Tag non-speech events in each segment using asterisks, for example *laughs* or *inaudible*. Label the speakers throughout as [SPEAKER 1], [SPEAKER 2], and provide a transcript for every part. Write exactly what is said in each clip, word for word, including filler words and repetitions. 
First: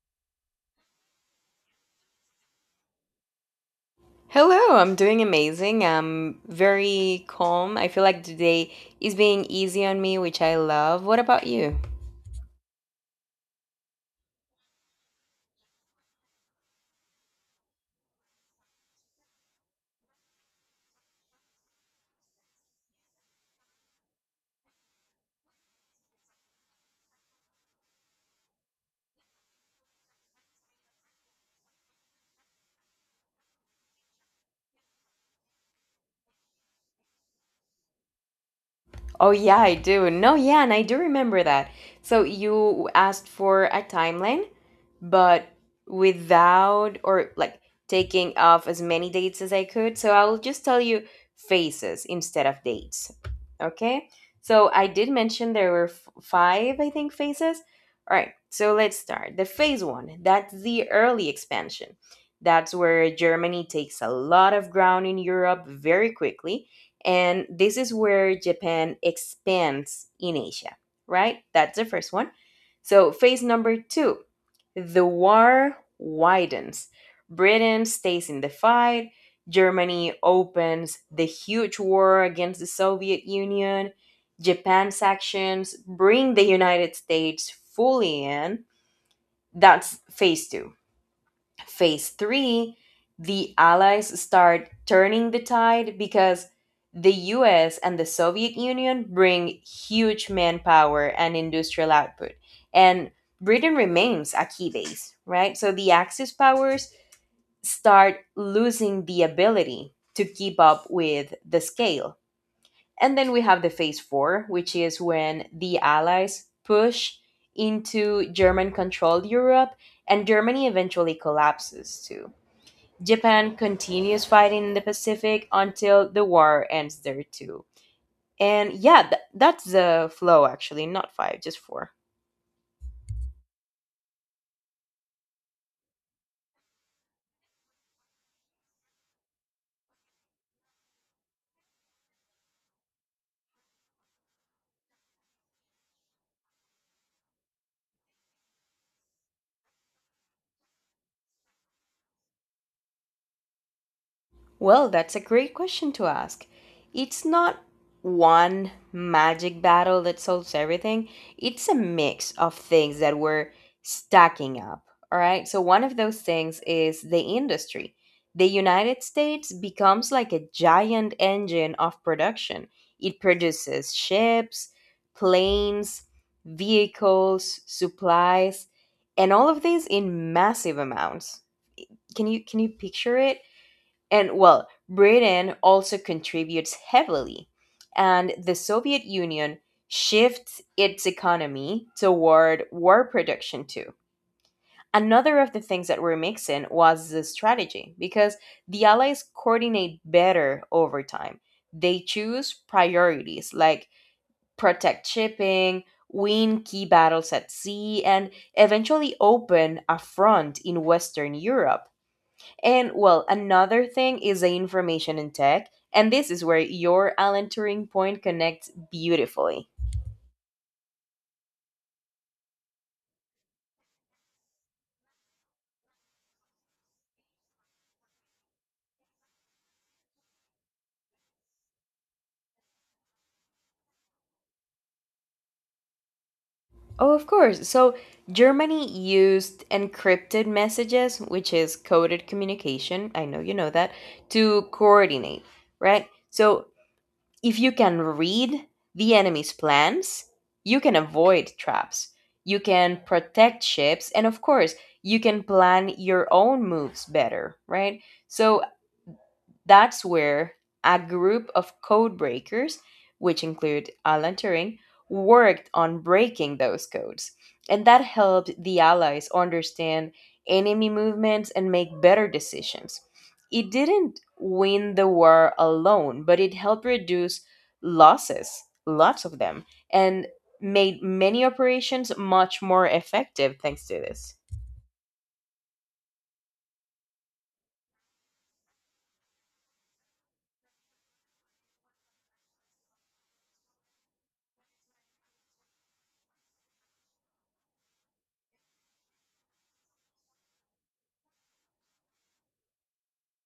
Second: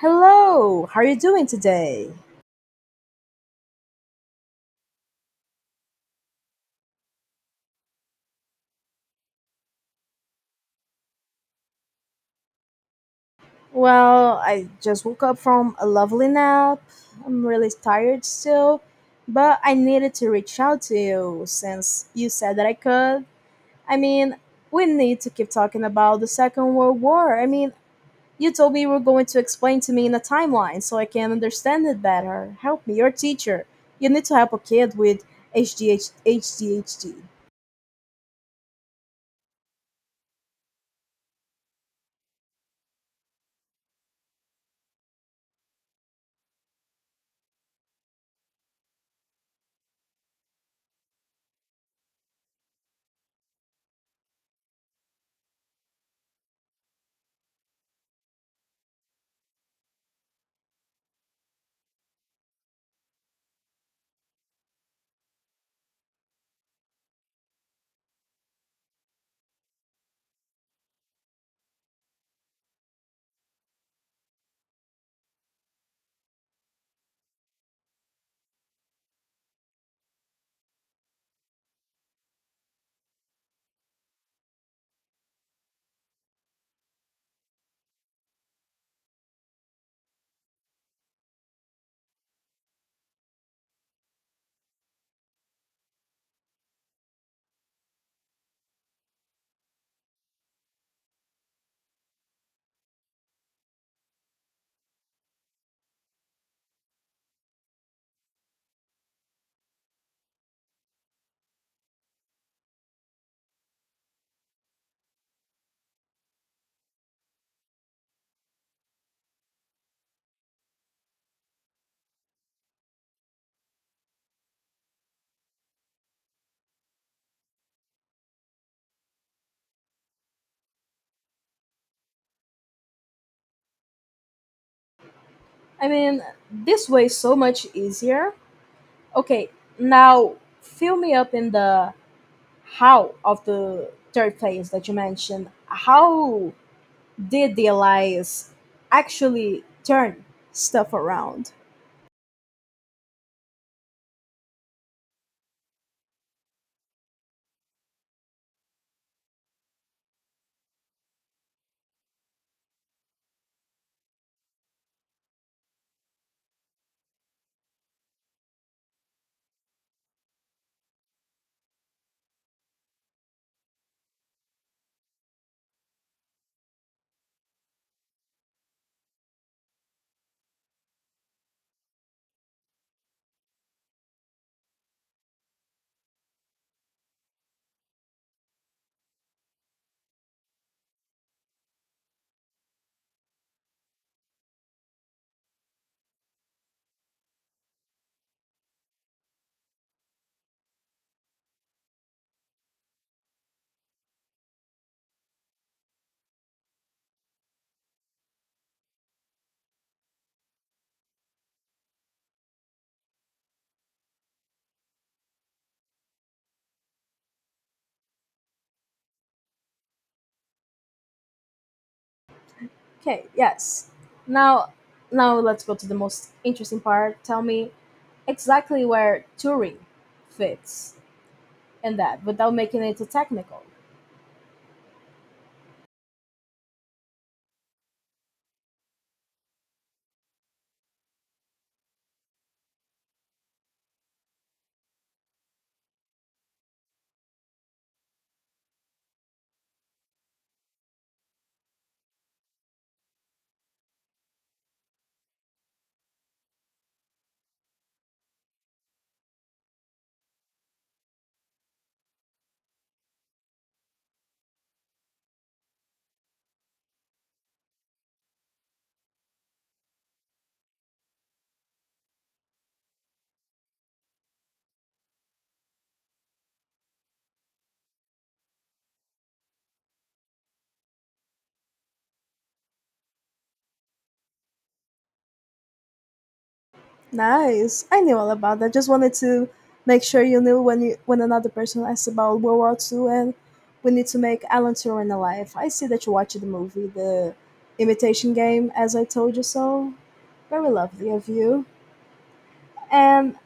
[SPEAKER 1] Hello, how are you doing today?
[SPEAKER 2] Hello, I'm doing amazing. I'm very calm. I feel like today is being easy on me, which I love. What about you?
[SPEAKER 1] Well, I just woke up from a lovely nap. I'm really tired still, but I needed to reach out to you since you said that I could. I mean, we need to keep talking about the Second World War. I mean, you told me you were going to explain to me in a timeline so I can understand it better. Help me, you're a teacher. You need to help a kid with H D H.
[SPEAKER 2] Oh, yeah, I do. No, yeah, and I do remember that. So, you asked for a timeline, but without, or like, taking off as many dates as I could. So I'll just tell you phases instead of dates. Okay? So I did mention there were f- five, I think, phases. All right, so let's start. The phase one, that's the early expansion. That's where Germany takes a lot of ground in Europe very quickly. And this is where Japan expands in Asia, right? That's the first one. So, phase number two, the war widens. Britain stays in the fight. Germany opens the huge war against the Soviet Union. Japan's actions bring the United States fully in. That's phase two. Phase three, the Allies start turning the tide because the U S and the Soviet Union bring huge manpower and industrial output. And Britain remains a key base, right? So the Axis powers start losing the ability to keep up with the scale. And then we have the phase four, which is when the Allies push into German controlled Europe, and Germany eventually collapses too. Japan continues fighting in the Pacific until the war ends there too. And yeah, th- that's the flow actually, not five, just four.
[SPEAKER 1] Mean, this way is so much easier. Okay, now fill me up in the how of the third place that you mentioned. How did the allies actually turn stuff around?
[SPEAKER 2] Well, that's a great question to ask. It's not one magic battle that solves everything, it's a mix of things that were stacking up. All right. So, one of those things is the industry. The United States becomes like a giant engine of production, it produces ships, planes, vehicles, supplies, and all of these in massive amounts. Can you can you picture it? And well, Britain also contributes heavily, and the Soviet Union shifts its economy toward war production too. Another of the things that were mixing was the strategy, because the Allies coordinate better over time. They choose priorities like protect shipping, win key battles at sea, and eventually open a front in Western Europe. And well, another thing is the information in tech, and this is where your Alan Turing point connects beautifully.
[SPEAKER 1] Okay, yes. Now, now let's go to the most interesting part. Tell me exactly where Turing fits in that without making it too technical.
[SPEAKER 2] Oh, of course. So, Germany used encrypted messages, which is coded communication, I know you know that, to coordinate, right? So, if you can read the enemy's plans, you can avoid traps, you can protect ships, and of course, you can plan your own moves better, right? So, that's where a group of code breakers, which include Alan Turing, worked on breaking those codes. And that helped the Allies understand enemy movements and make better decisions. It didn't win the war alone, but it helped reduce losses, lots of them, and made many operations much more effective thanks to this.
[SPEAKER 1] Nice. I knew all about that. Just wanted to make sure you knew when you when another person asked about World War Two, and we need to make Alan Turing alive. I see that you watched the movie, The Imitation Game, as I told you so. Very lovely of you. And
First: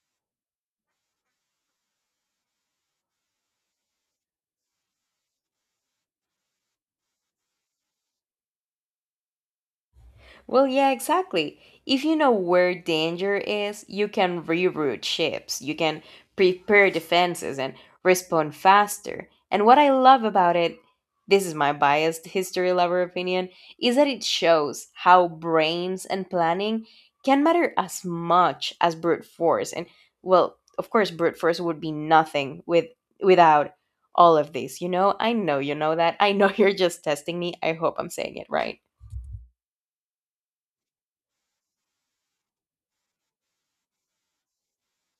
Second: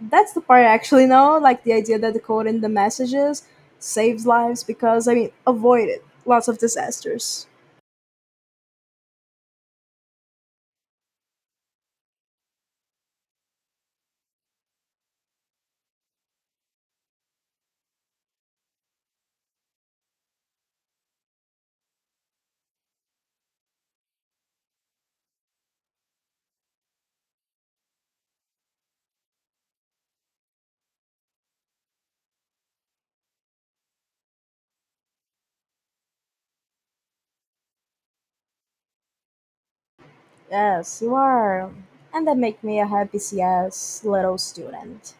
[SPEAKER 1] that's the part I actually know, like the idea that decoding the messages saves lives because I mean avoided lots of disasters.
[SPEAKER 2] Well, yeah, exactly. If you know where danger is, you can reroute ships, you can prepare defenses and respond faster. And what I love about it, this is my biased history lover opinion, is that it shows how brains and planning can matter as much as brute force. And well, of course, brute force would be nothing with without all of this. You know, I know you know that. I know *laughs* you're just testing me. I hope I'm saying it right.
[SPEAKER 1] Yes, you are. And that make me a happy C S little student.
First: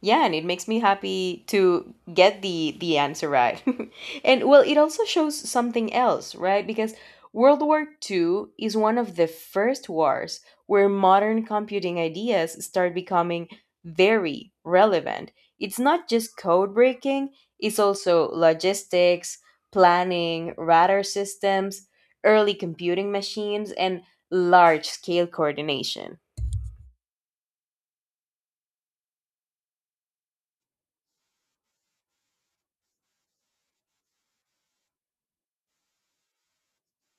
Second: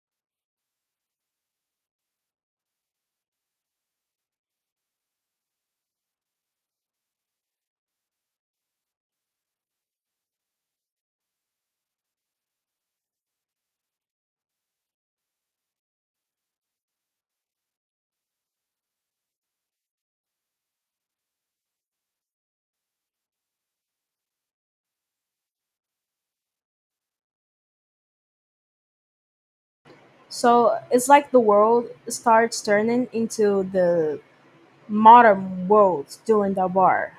[SPEAKER 2] Yeah, and it makes me happy to get the the answer right. *laughs* And well, it also shows something else, right? Because world war Two is one of the first wars where modern computing ideas start becoming very relevant. It's not just code breaking, it's also logistics, planning, radar systems, early computing machines, and large scale coordination.
[SPEAKER 1] So it's like the world starts turning into the modern world during the war.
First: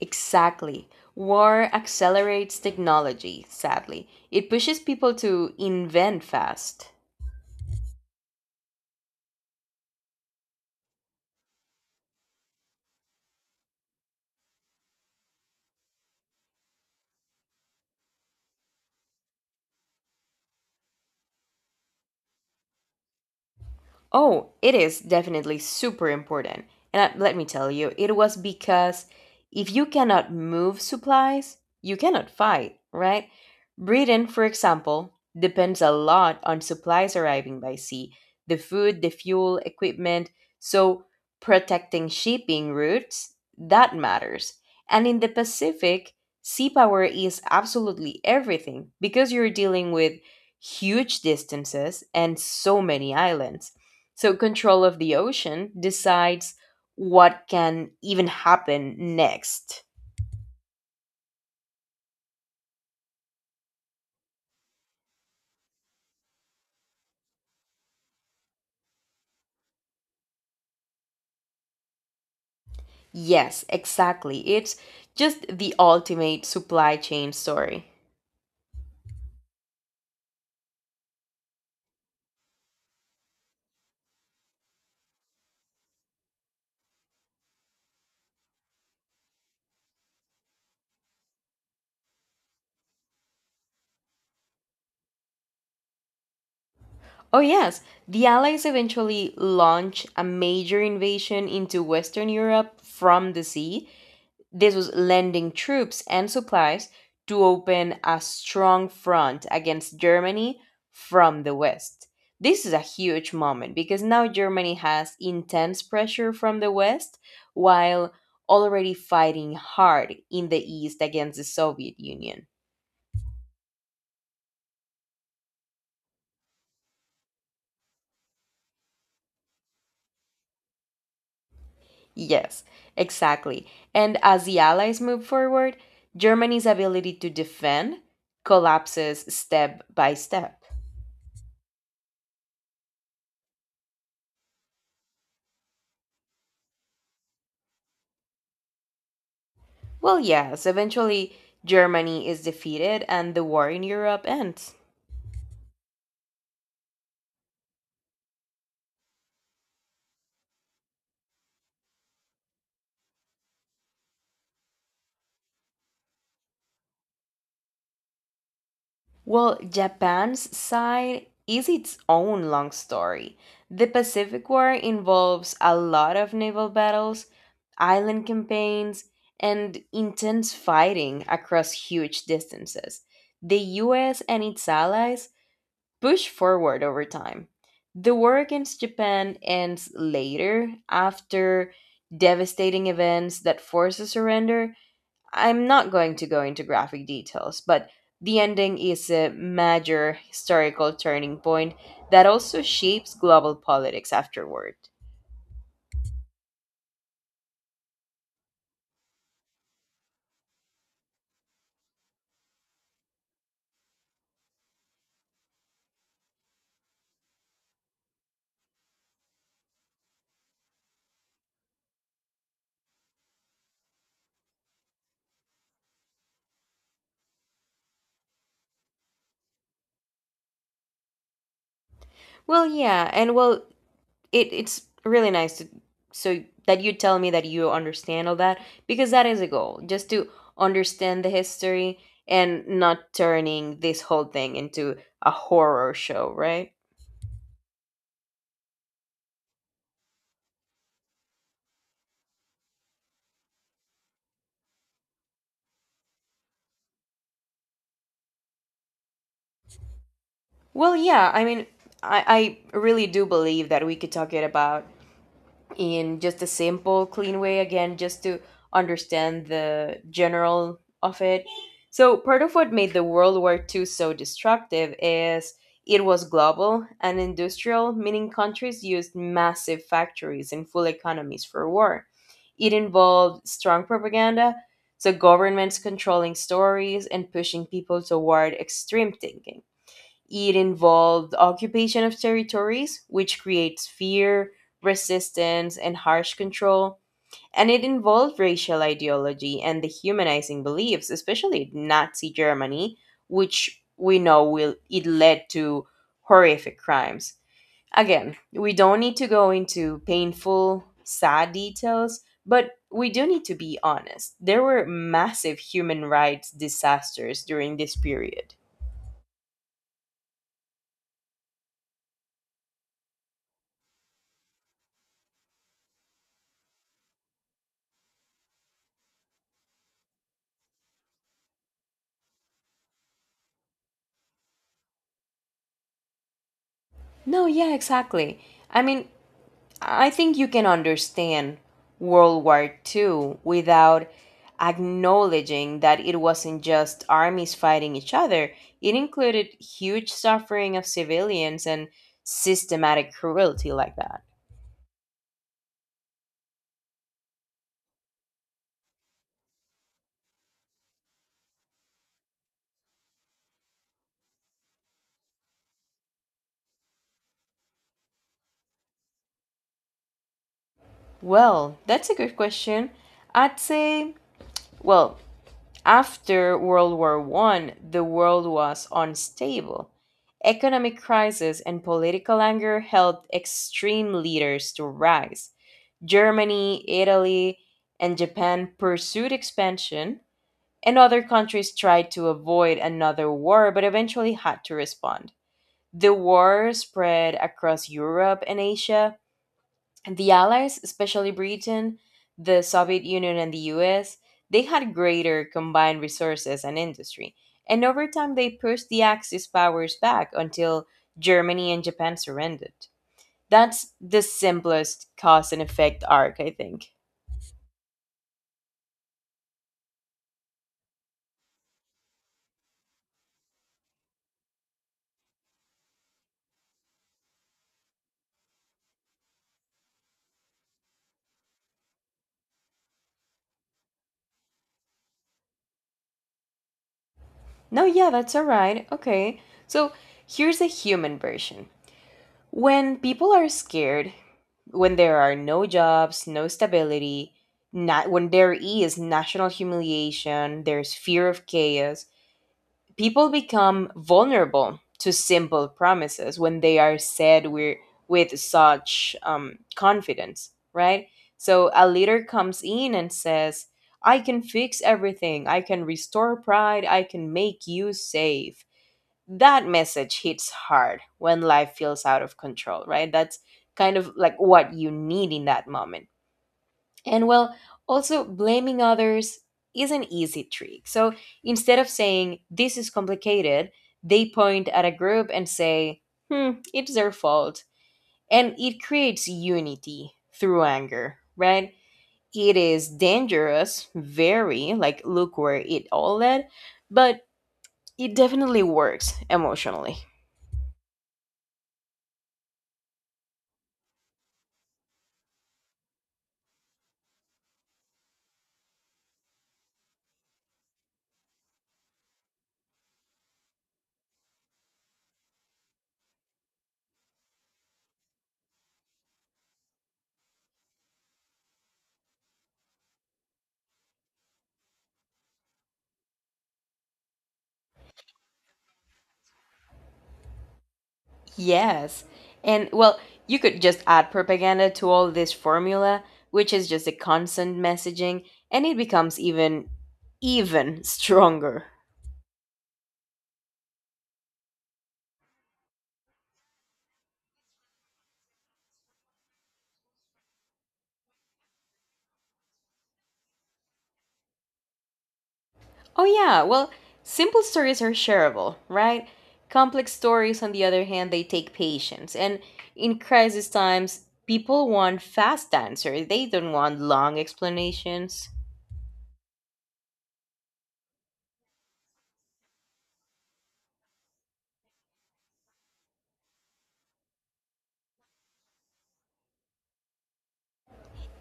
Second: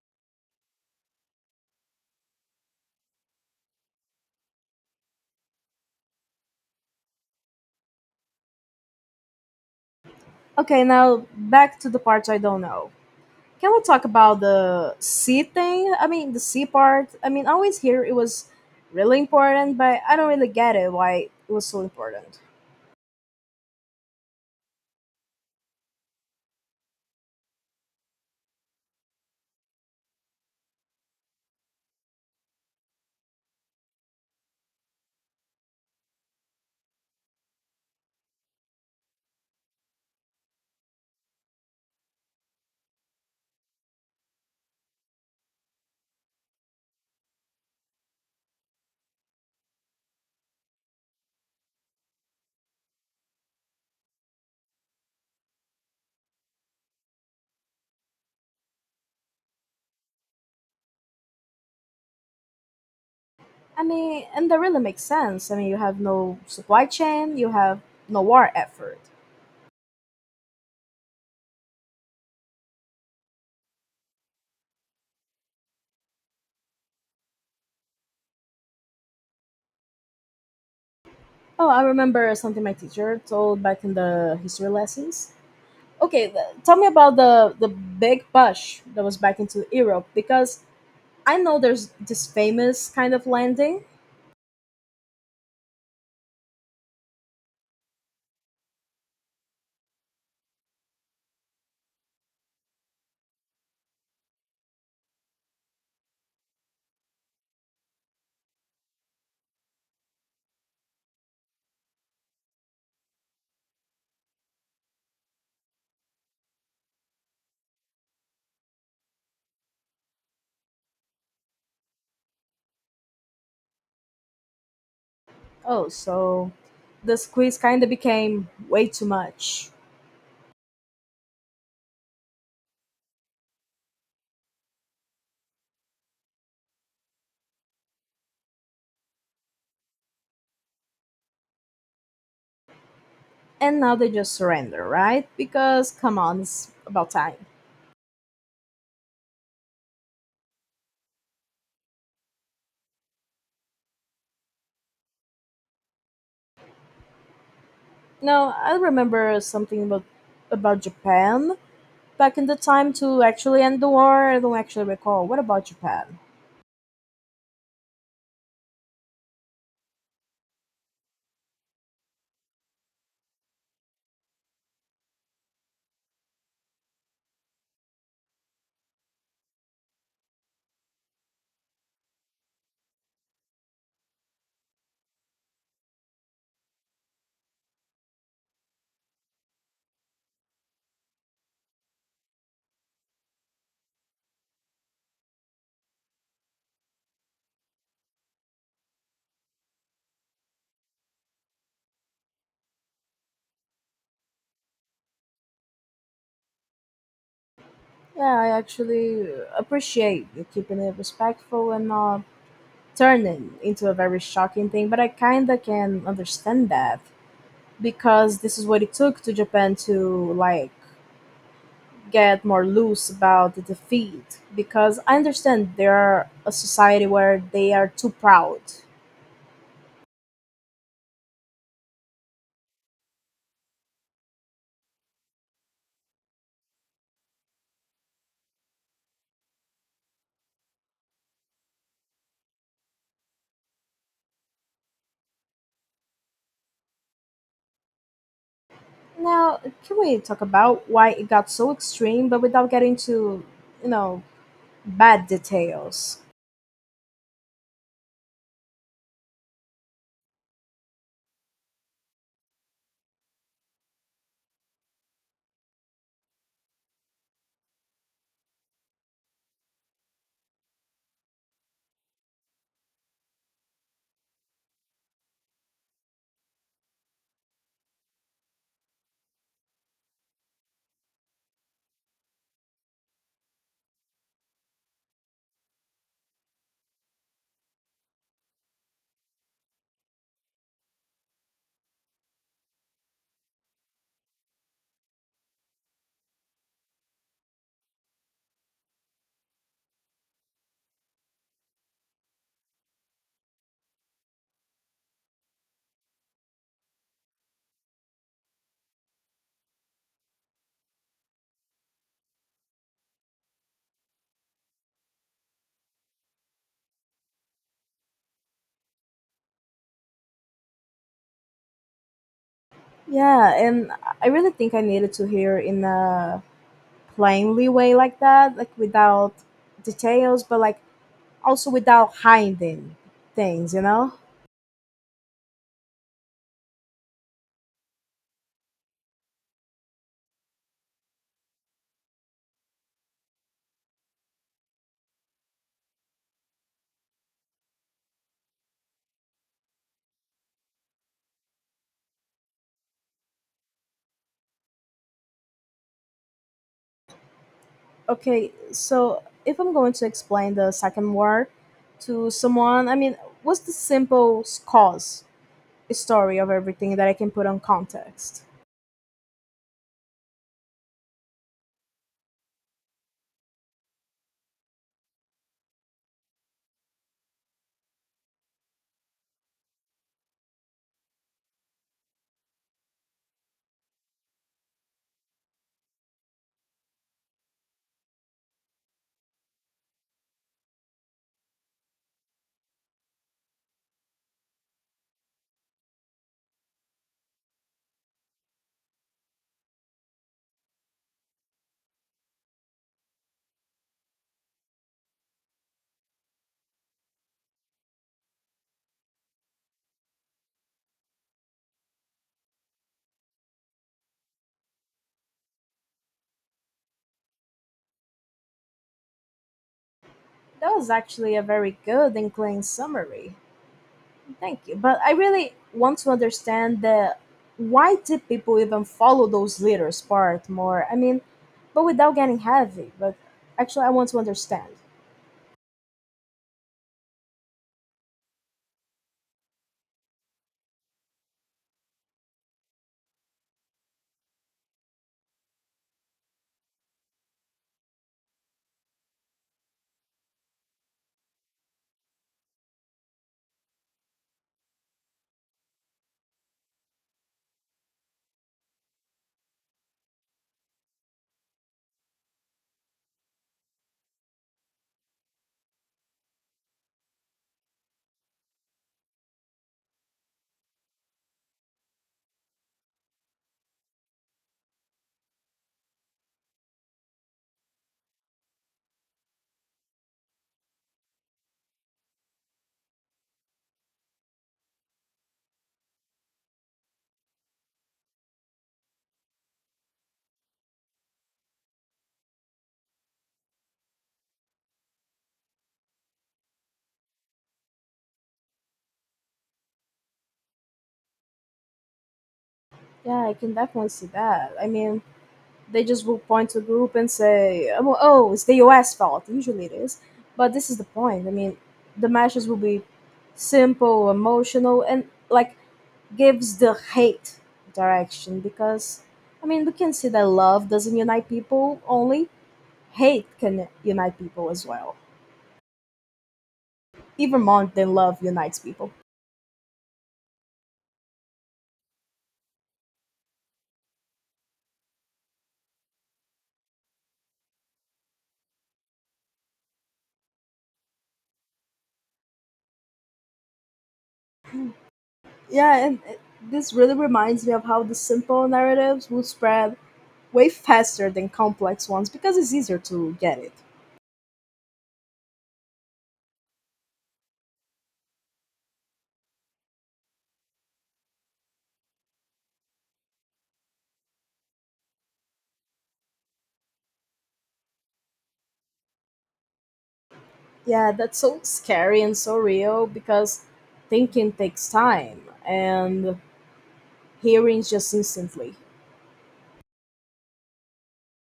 [SPEAKER 2] Exactly. War accelerates technology, sadly. It pushes people to invent fast.
[SPEAKER 1] Okay, now back to the parts I don't know. Can we talk about the sea thing? I mean, the sea part. I mean, I always hear it was really important, but I don't really get it why it was so important.
[SPEAKER 2] Oh, it is definitely super important. And I- let me tell you, it was because if you cannot move supplies, you cannot fight, right? Britain, for example, depends a lot on supplies arriving by sea: the food, the fuel, equipment. So, protecting shipping routes, that matters. And in the Pacific, sea power is absolutely everything because you're dealing with huge distances and so many islands, so, control of the ocean decides what can even happen next.
[SPEAKER 1] I mean, and that really makes sense. I mean, you have no supply chain, you have no war effort.
[SPEAKER 2] Yes, exactly. It's just the ultimate supply chain story.
[SPEAKER 1] Oh, I remember something my teacher told back in the history lessons. Okay, th- tell me about the the big push that was back into Europe, because I know there's this famous kind of landing.
[SPEAKER 2] Oh, yes, the Allies eventually launch a major invasion into Western Europe from the sea. This was lending troops and supplies to open a strong front against Germany from the West. This is a huge moment because now Germany has intense pressure from the West while already fighting hard in the East against the Soviet Union.
[SPEAKER 1] Oh, so the squeeze kind of became way too much,
[SPEAKER 2] Yes, exactly. And as the Allies move forward, Germany's ability to defend collapses step by step.
[SPEAKER 1] and now they just surrender, right? Because come on, it's about time.
[SPEAKER 2] Well, yes, eventually Germany is defeated and the war in Europe ends.
[SPEAKER 1] No, I remember something about about Japan back in the time to actually end the war. I don't actually recall. What about Japan?
[SPEAKER 2] Well, Japan's side is its own long story. The Pacific War involves a lot of naval battles, island campaigns, and intense fighting across huge distances. The U S and its allies push forward over time. The war against Japan ends later after devastating events that force a surrender. I'm not going to go into graphic details, but the ending is a major historical turning point that also shapes global politics afterward.
[SPEAKER 1] Yeah, I actually appreciate you keeping it respectful and not turning into a very shocking thing, but I kind of can understand that because this is what it took to Japan to like get more loose about the defeat, because I understand they are a society where they are too proud.
[SPEAKER 2] Well, yeah, and well, it it's really nice to, so that you tell me that you understand all that, because that is a goal, just to understand the history and not turning this whole thing into a horror show, right?
[SPEAKER 1] Now, can we talk about why it got so extreme but without getting to, you know, bad details.
[SPEAKER 2] Well, yeah, I mean, i i really do believe that we could talk it about in just a simple, clean way, again, just to understand the general of it. So, part of what made the World War Two so destructive is it was global and industrial, meaning countries used massive factories and full economies for war. It involved strong propaganda, so governments controlling stories and pushing people toward extreme thinking. It involved occupation of territories, which creates fear, resistance, and harsh control. And it involved racial ideology and dehumanizing beliefs, especially Nazi Germany, which we know will it led to horrific crimes. Again, we don't need to go into painful, sad details, but we do need to be honest. There were massive human rights disasters during this period.
[SPEAKER 1] Yeah, and I really think I needed to hear in a plainly way like that, like without details, but like also without hiding things, you know?
[SPEAKER 2] No, yeah, exactly. I mean, I think you can understand World War Two without acknowledging that it wasn't just armies fighting each other, it included huge suffering of civilians and systematic cruelty like that.
[SPEAKER 1] Okay, so if I'm going to explain the second war to someone, I mean, what's the simple cause story of everything that I can put on context?
[SPEAKER 2] Well, that's a good question. I'd say, well, after World War One, the world was unstable. Economic crisis and political anger helped extreme leaders to rise. Germany, Italy, and Japan pursued expansion, and other countries tried to avoid another war but eventually had to respond. The war spread across Europe and Asia. The Allies, especially Britain, the Soviet Union, and the U S, they had greater combined resources and industry. And over time, they pushed the Axis powers back until Germany and Japan surrendered. That's the simplest cause and effect arc, I think.
[SPEAKER 1] That was actually a very good and clean summary. Thank you. But I really want to understand the why did people even follow those leaders part more? I mean, but without getting heavy. But actually, I want to understand.
[SPEAKER 2] No, yeah, that's all right. Okay. So here's the human version. When people are scared, when there are no jobs, no stability, not when there is national humiliation, there's fear of chaos, people become vulnerable to simple promises when they are said we with such um, confidence, right? So a leader comes in and says, "I can fix everything. I can restore pride. I can make you safe." That message hits hard when life feels out of control, right? That's kind of like what you need in that moment. And well, also blaming others is an easy trick. So instead of saying, this is complicated, they point at a group and say, hmm, it's their fault. And it creates unity through anger, right? It is dangerous, very, like, look where it all led, but it definitely works emotionally.
[SPEAKER 1] Yeah, I can definitely see that. I mean, they just will point to a group and say, "Oh, oh, it's the U S fault." Usually it is, but this is the point. I mean, the messages will be simple, emotional, and like gives the hate direction, because I mean, we can see that love doesn't unite people, only hate can unite people as well, even more than love unites people.
[SPEAKER 2] Yes. And well, you could just add propaganda to all this formula, which is just a constant messaging, and it becomes even, even stronger.
[SPEAKER 1] Yeah, and it- this really reminds me of how the simple narratives will spread way faster than complex ones because it's easier to get it.
[SPEAKER 2] Oh, yeah, well, simple stories are shareable, right? Complex stories, on the other hand, they take patience. And in crisis times, people want fast answers, they don't want long explanations.
[SPEAKER 1] Yeah, that's so scary and so real because thinking takes time and hearing is just instantly.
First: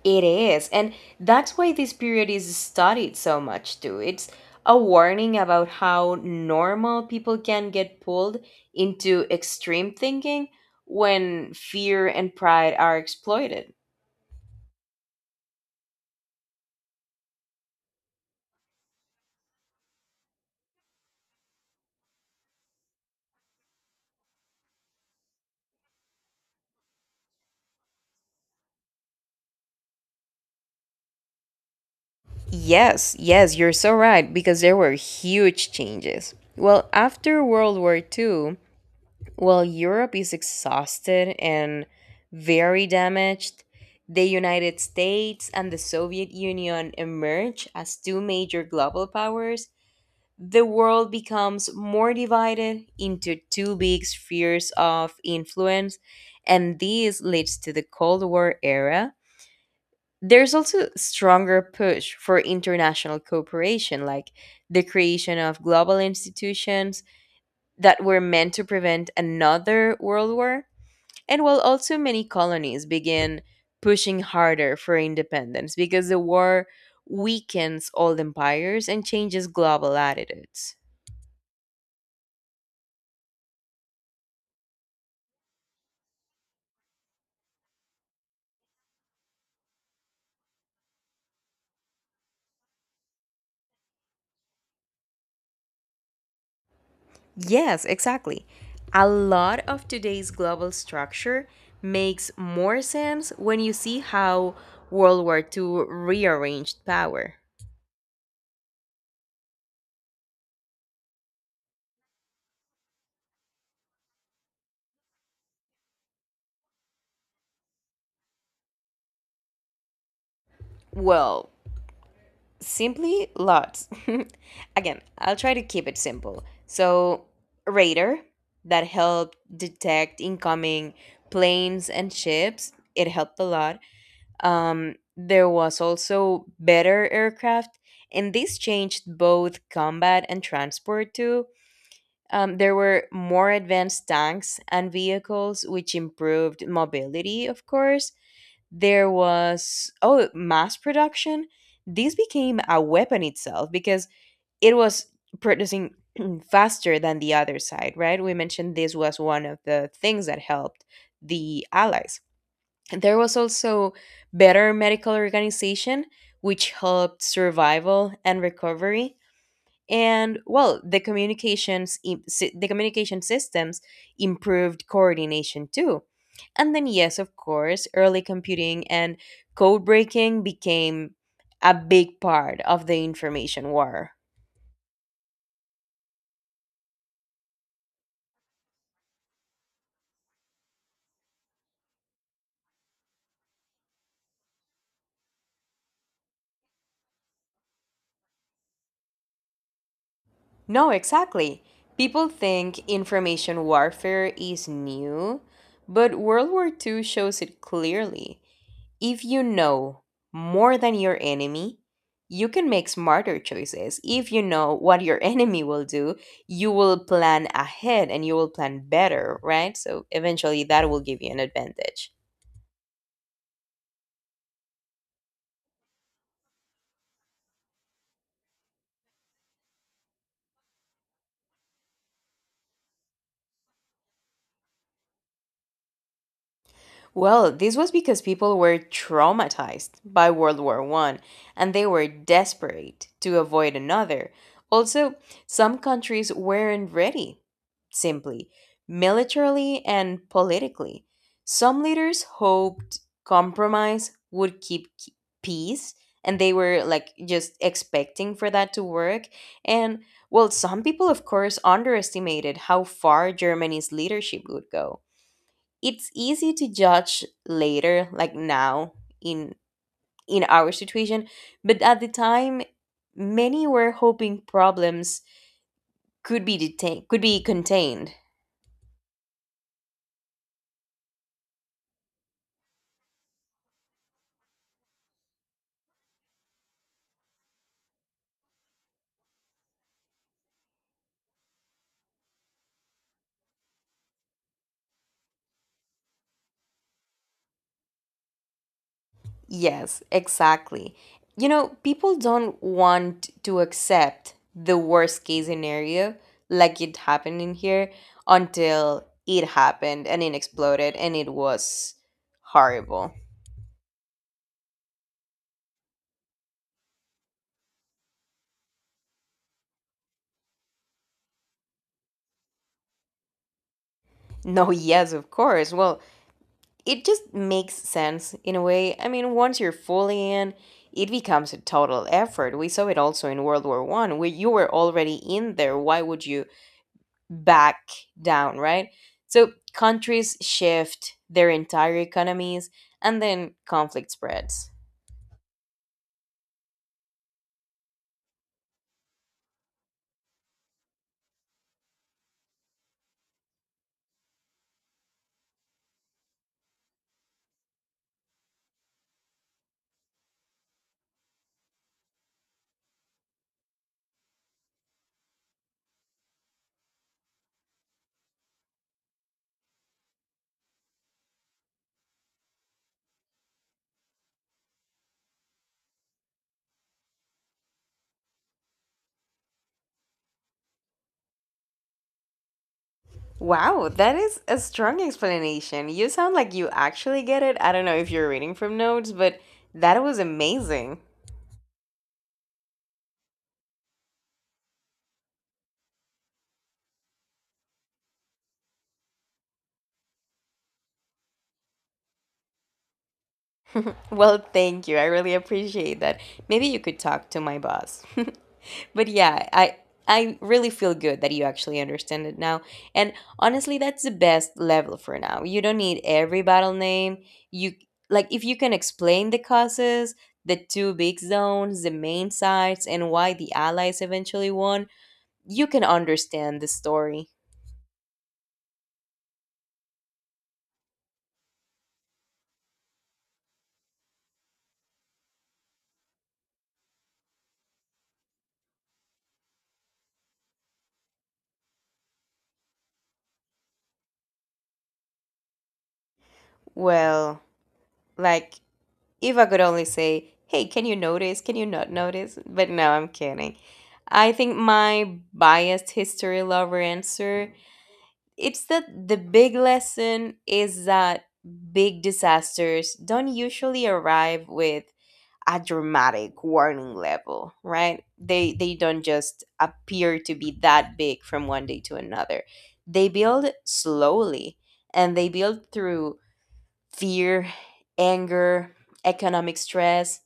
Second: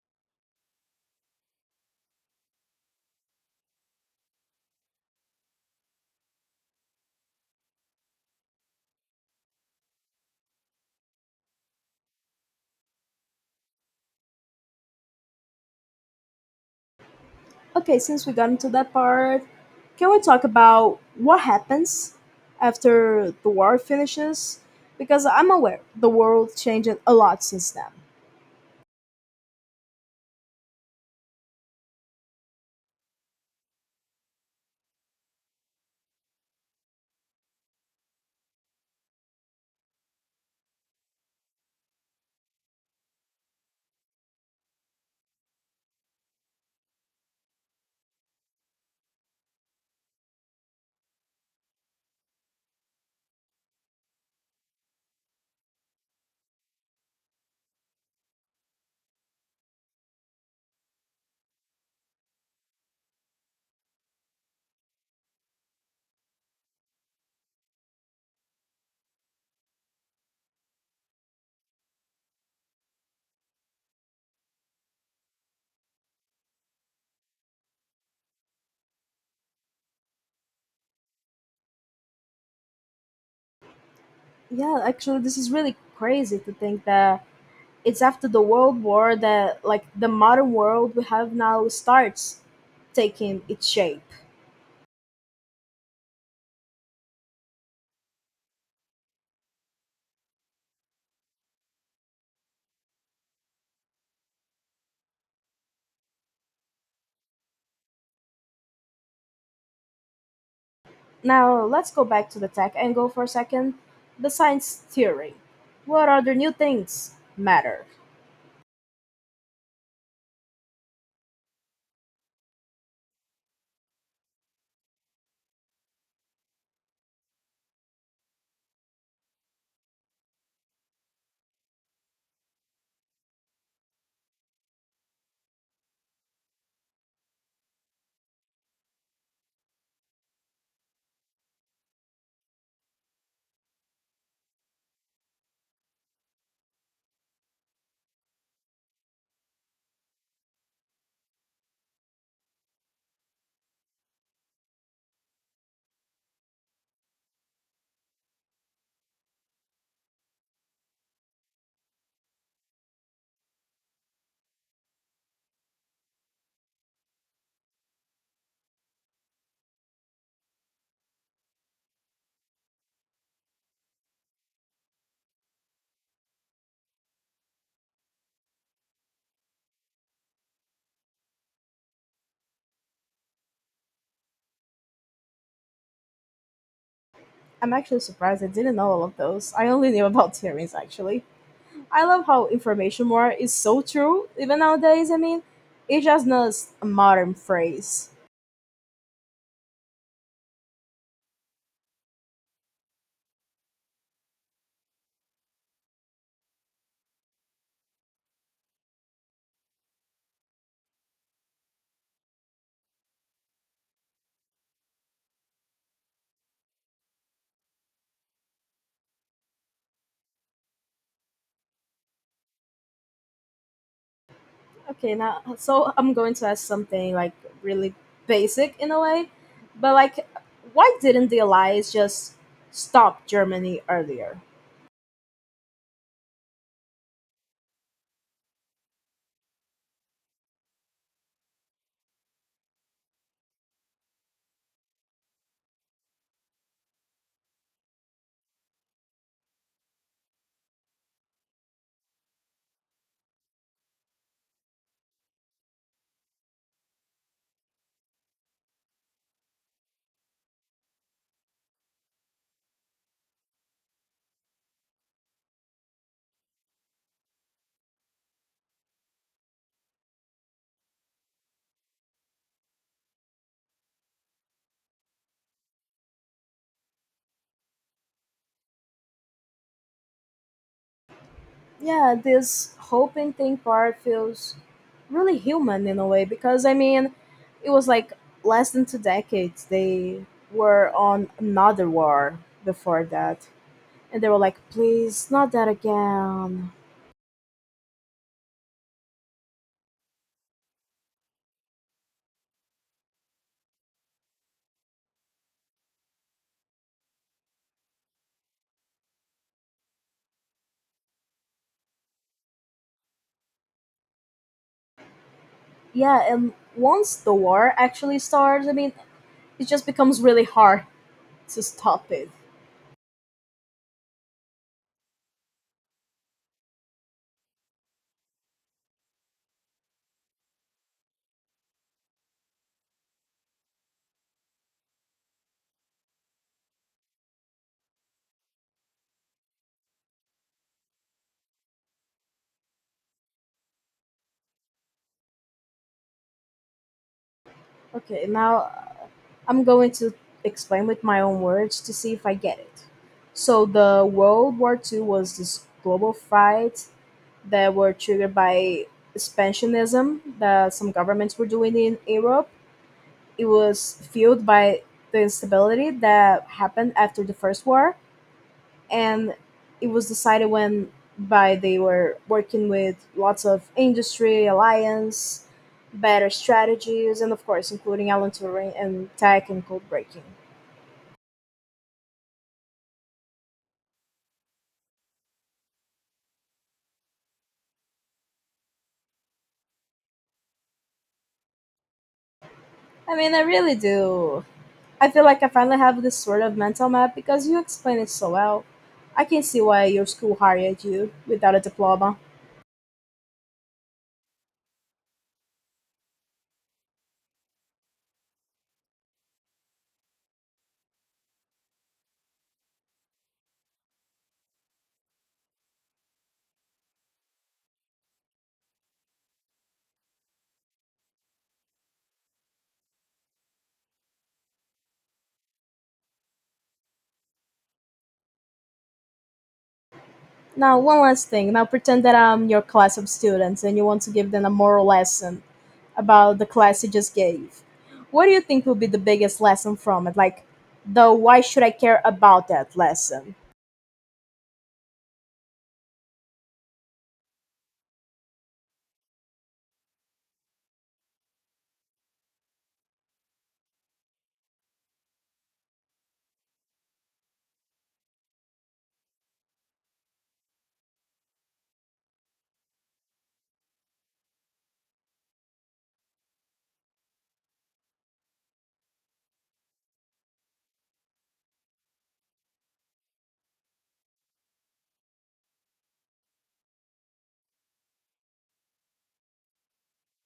[SPEAKER 2] It is. And that's why this period is studied so much, too. It's a warning about how normal people can get pulled into extreme thinking when fear and pride are exploited.
[SPEAKER 1] Okay, since we got into that part, can we talk about what happens after the war finishes? Because I'm aware the world changed a lot since then.
[SPEAKER 2] Yes, yes, you're so right, because there were huge changes. Well, after World War Two. Well, Europe is exhausted and very damaged. The United States and the Soviet Union emerge as two major global powers. The world becomes more divided into two big spheres of influence, and this leads to the Cold War era. There's also stronger push for international cooperation, like the creation of global institutions that were meant to prevent another world war, and while also many colonies began pushing harder for independence because the war weakens old empires and changes global attitudes.
[SPEAKER 1] Yeah, actually, this is really crazy to think that it's after the World War that, like, the modern world we have now starts taking its shape.
[SPEAKER 2] Yes, exactly. A lot of today's global structure makes more sense when you see how World War Two rearranged power.
[SPEAKER 1] Now, let's go back to the tech angle for a second. The science theory. What are the new things matter?
[SPEAKER 2] Well, simply lots. *laughs* Again, I'll try to keep it simple. So, radar that helped detect incoming planes and ships, it helped a lot. Um, there was also better aircraft, and this changed both combat and transport too. Um, there were more advanced tanks and vehicles, which improved mobility. Of course there was, oh, mass production. This became a weapon itself because it was producing *clears throat* faster than the other side, right? We mentioned this was one of the things that helped the Allies. There was also better medical organization, which helped survival and recovery. And well, the communications im- sy- the communication systems improved coordination too. And then yes, of course, early computing and code breaking became a big part of the information war.
[SPEAKER 1] I'm actually surprised I didn't know all of those. I only knew about theories actually. I love how information war is so true, even nowadays. I mean, it's just not a modern phrase.
[SPEAKER 2] No, exactly. People think information warfare is new, but World War Two shows it clearly. If you know more than your enemy, you can make smarter choices. If you know what your *laughs* enemy will do, you will plan ahead and you will plan better, right? So eventually that will give you an advantage.
[SPEAKER 1] Okay, now, so I'm going to ask something like really basic in a way, but like, why didn't the Allies just stop Germany earlier?
[SPEAKER 2] Well, this was because people were traumatized by World War One and they were desperate to avoid another. Also, some countries weren't ready, simply, militarily and politically. Some leaders hoped compromise would keep k- peace, and they were like just expecting for that to work. And well, some people, of course, underestimated how far Germany's leadership would go. It's easy to judge later, like now, in in our situation, but at the time many were hoping problems could be detained could be contained.
[SPEAKER 1] Yeah, this whole painting part feels really human in a way because I mean, it was like less than two decades they were on another war before that, and they were like, please, not that again.
[SPEAKER 2] Yes, exactly. You know people don't want to accept the worst case scenario, like it happened in here, until it happened and it exploded and it was horrible.
[SPEAKER 1] Yeah, and once the war actually starts, I mean, it just becomes really hard to stop it.
[SPEAKER 2] No, yes, of course. Well, it just makes sense in a way. I mean, once you're fully in, it becomes a total effort. We saw it also in World War One, where you were already in there. Why would you back down, right? So countries shift their entire economies, and then conflict spreads.
[SPEAKER 1] Okay, now I'm going to explain with my own words to see if I get it. So the World War Two was this global fight that were triggered by expansionism that some governments were doing in Europe. It was fueled by the instability that happened after the First War, and it was decided when by they were working with lots of industry alliance, better strategies, and of course including Alan Turing and tech and code breaking.
[SPEAKER 2] Wow, that is a strong explanation. You sound like you actually get it. I don't know if you're reading from notes, but that was amazing.
[SPEAKER 1] I mean, I really do. I feel like I finally have this sort of mental map because you explain it so well. I can see why your school hired you without a diploma.
[SPEAKER 2] Well, thank you. I really appreciate that. Maybe you could talk to my boss. *laughs* But yeah, I I really feel good that you actually understand it now. And honestly, that's the best level for now. You don't need every battle name. You Like, if you can explain the causes, the two big zones, the main sides, and why the Allies eventually won, you can understand the story.
[SPEAKER 1] Now, one last thing. Now, pretend that I'm your class of students and you want to give them a moral lesson about the class you just gave. What do you think will be the biggest lesson from it? Like, the why should I care about that lesson?
[SPEAKER 2] Well, like, if I could only say, hey, can you notice? Can you not notice? But no, I'm kidding. I think my biased history lover answer, it's that the big lesson is that big disasters don't usually arrive with a dramatic warning level, right? They they don't just appear to be that big from one day to another. They build slowly and they build through fear, anger, economic stress,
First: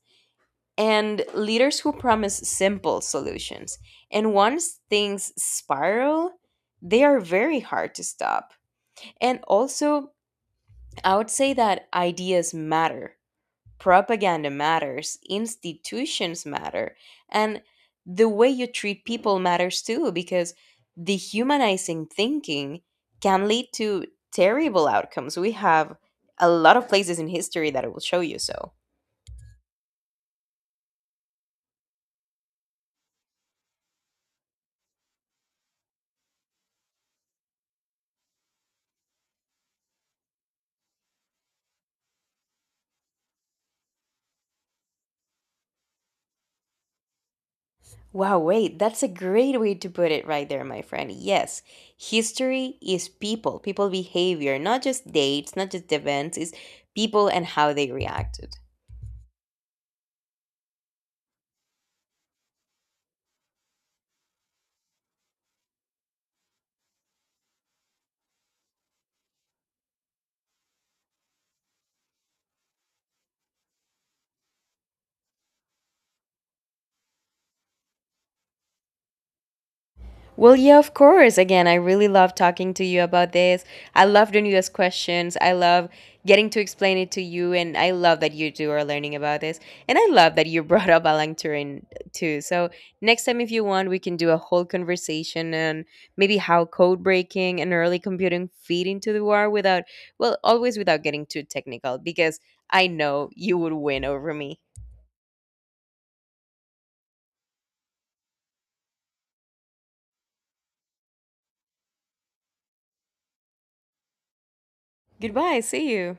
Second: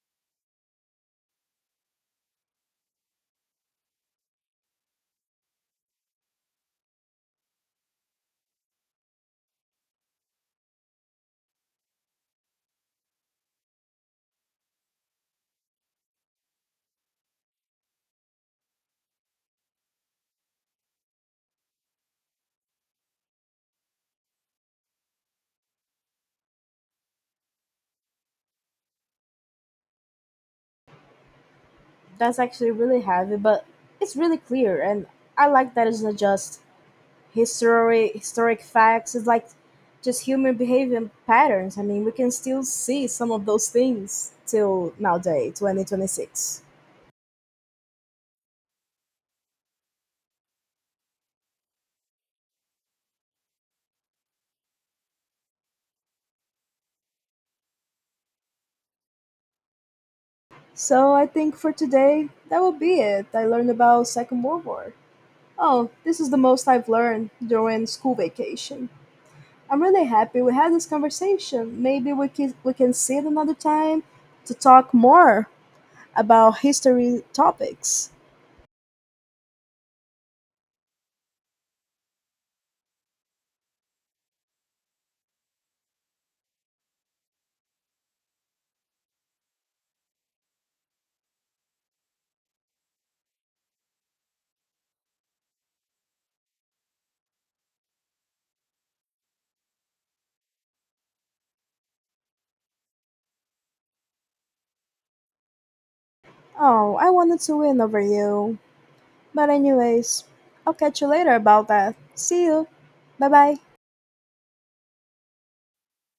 [SPEAKER 2] and leaders who promise simple solutions. And once things spiral, they are very hard to stop. And also, I would say that ideas matter, propaganda matters, institutions matter, and the way you treat people matters too, because dehumanizing thinking can lead to terrible outcomes. We have a lot of places in history that I will show you so.
[SPEAKER 1] That's actually really heavy, but it's really clear, and I like that it's not just history, historic facts is like just human behavior and patterns. I mean, we can still see some of those things till nowadays, twenty twenty-six.
[SPEAKER 2] Wow, wait, that's a great way to put it right there, my friend. Yes, history is people, people behavior, not just dates, not just events, it's people and how they reacted.
[SPEAKER 1] So I think for today that will be it. I learned about Second World War. Oh, this is the most I've learned during school vacation. I'm really happy we had this conversation. Maybe we can we can sit another time to talk more about history topics.
[SPEAKER 2] Well, yeah, of course. Again, I really love talking to you about this. I love the newest questions. I love getting to explain it to you. And I love that you two are learning about this. And I love that you *laughs* brought up Alan Turing too. So, next time, if you want, we can do a whole conversation on maybe how code breaking and early computing feed into the war without, well, always without getting too technical, because I know you would win over me.
[SPEAKER 1] Oh, I wanted to win over you. But anyways, I'll catch you later about that. See you. Bye bye.
[SPEAKER 2] Goodbye. See you.